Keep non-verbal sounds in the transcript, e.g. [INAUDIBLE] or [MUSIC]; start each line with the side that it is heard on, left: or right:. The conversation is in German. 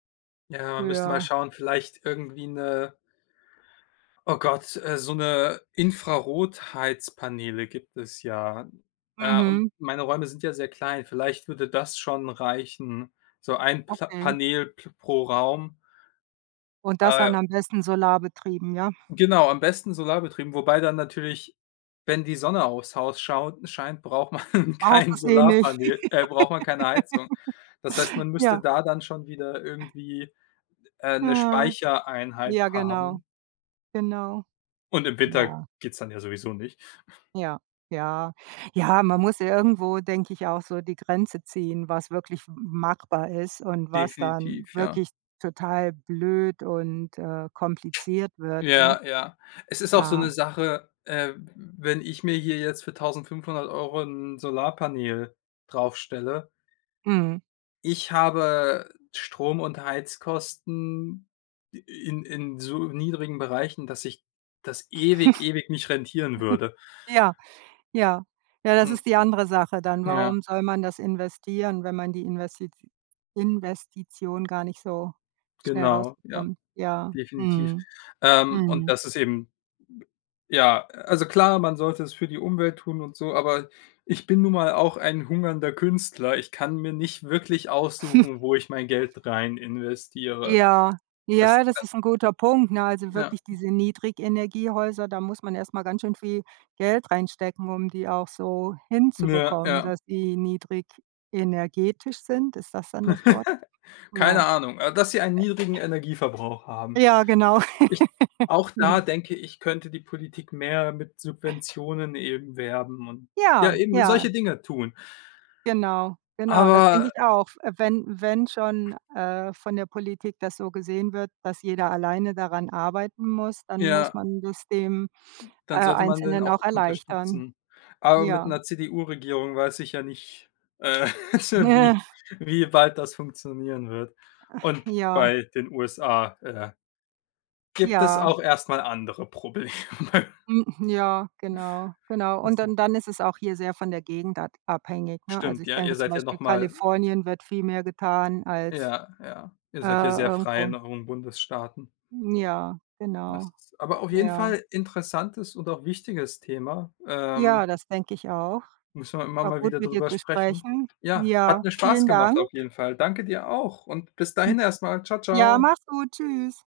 left: Ja, man müsste mal
right: Ja.
left: schauen, vielleicht irgendwie 'ne oh Gott, äh, so 'ne Infrarotheizpaneele gibt es ja, äh, und
right: Mhm.
left: meine Räume sind ja sehr klein, vielleicht würde das schon reichen, so ein Pla
right: Okay.
left: Panel p pro Raum.
right: Und das
left: Äh
right: dann am besten solarbetrieben, ja?
left: genau, am besten solarbetrieben, wobei dann natürlich, wenn die Sonne aufs Haus schaut scheint, braucht man
right: Brauchst
left: kein
right: es eh nicht.
left: Solarpaneel äh, braucht man keine Heizung. Das heißt,
right: [LAUGHS]
left: man müsste
right: Ja.
left: da dann schon wieder irgendwie, äh, 'ne
right: Ja,
left: Speichereinheit
right: ja genau.
left: haben.
right: Genau.
left: Und im Winter
right: Ja.
left: geht's dann ja sowieso nicht. [SNORTS]
right: Ja, ja. Ja, man muss irgendwo, denke ich, auch so die Grenze ziehen, was wirklich m machbar ist und was dann
left: Definitiv, ja.
right: wirklich total blöd und, äh, kompliziert wird, ne?
left: Ja, ja. Es ist auch so 'ne
right: Ja.
left: Sache, äh, wenn ich mir hier jetzt für 1.500 € 'n Solarpaneel draufstelle
right: Mhm.
left: ich habe Strom und Heizkosten in in so niedrigen Bereichen, dass sich das ewig, ewig nicht rentieren würde.
right: [CHUCKLES] Ja, ja. Ja, das
left: Hm.
right: ist die andere Sache dann.
left: Ja.
right: Warum soll man das investieren, wenn man die Investi Investition gar nicht so schnell
left: Genau, ja,
right: rausbekommt? Ja,
left: definitiv.
right: mhm,
left: Ähm, und
right: mhm.
left: das ist eben ja, also, klar, man sollte es für die Umwelt tun und so, aber ich bin nun mal auch ein hungernder Künstler. Ich kann mir nicht wirklich aussuchen, wo ich mein Geld
right: [SNORTS]
left: reininvestiere.
right: Ja,
left: Das,
right: ja,
left: äh
right: das ist 'n guter Punkt, ne? Also
left: Ja.
right: wirklich diese Niedrigenergiehäuser, da muss man erst mal ganz schön viel Geld reinstecken, um die auch so
left: Ja,
right: hinzubekommen,
left: ja.
right: dass die niedrigenergetisch sind. Ist das dann
left: [CHUCKLES]
right: das Wort?
left: Keine
right: Ja.
left: Ahnung, äh, dass sie einen niedrigen Energieverbrauch haben.
right: Ja, genau.
left: Ich
right: [CHUCKLES]
left: auch da
right: Ja.
left: denke ich, könnte die Politik mehr mit Subventionen eben werben und ja,
right: Ja,
left: eben
right: ja.
left: solche Dinge tun.
right: Genau, genau, das denke
left: Aber
right: ich auch. Äh, wenn wenn schon, äh, von der Politik das so gesehen wird, dass jeder alleine daran arbeiten muss, dann muss
left: Ja.
right: man das dem, äh,
left: Dann sollte man den
right: Einzelnen
left: auch
right: auch erleichtern.
left: unterstützen, aber mit
right: Ja.
left: 'ner CDU-Regierung weiß ich ja nicht, äh, [CHUCKLES] sch wie
right: Ja.
left: wie weit das funktionieren wird.
right: [SIGHS]
left: Und
right: Ja.
left: bei den USA, äh gibt es
right: Ja.
left: auch erst mal andere Probleme.
right: Hm, ja, genau, genau,
left: Das
right: und
left: ist
right: dann dann ist es auch hier sehr von der Gegend ad abhängig, ne? Also,
left: Stimmt,
right: ich
left: ja, ihr
right: denke, zum
left: seid ja noch
right: Beispiel
left: mal
right: Kalifornien wird viel mehr getan als,
left: Ja, ja, ihr
right: äh,
left: seid ja sehr frei
right: irgendwo.
left: in euren Bundesstaaten.
right: Ja,
left: Das
right: genau.
left: ist aber auf jeden
right: Ja.
left: Fall interessantes und auch wichtiges Thema, ähm
right: Ja, das denke ich auch.
left: müssen wir immer
right: War
left: mal
right: gut,
left: wieder
right: mit dir
left: drüber
right: zu
left: sprechen.
right: sprechen.
left: Ja, hat
right: Ja,
left: mir Spaß
right: vielen
left: gemacht
right: Dank.
left: auf jeden Fall. Danke dir auch und bis
right: Hm,
left: dahin erst mal. Ciao,
right: ja,
left: ciao.
right: mach's gut. Tschüss.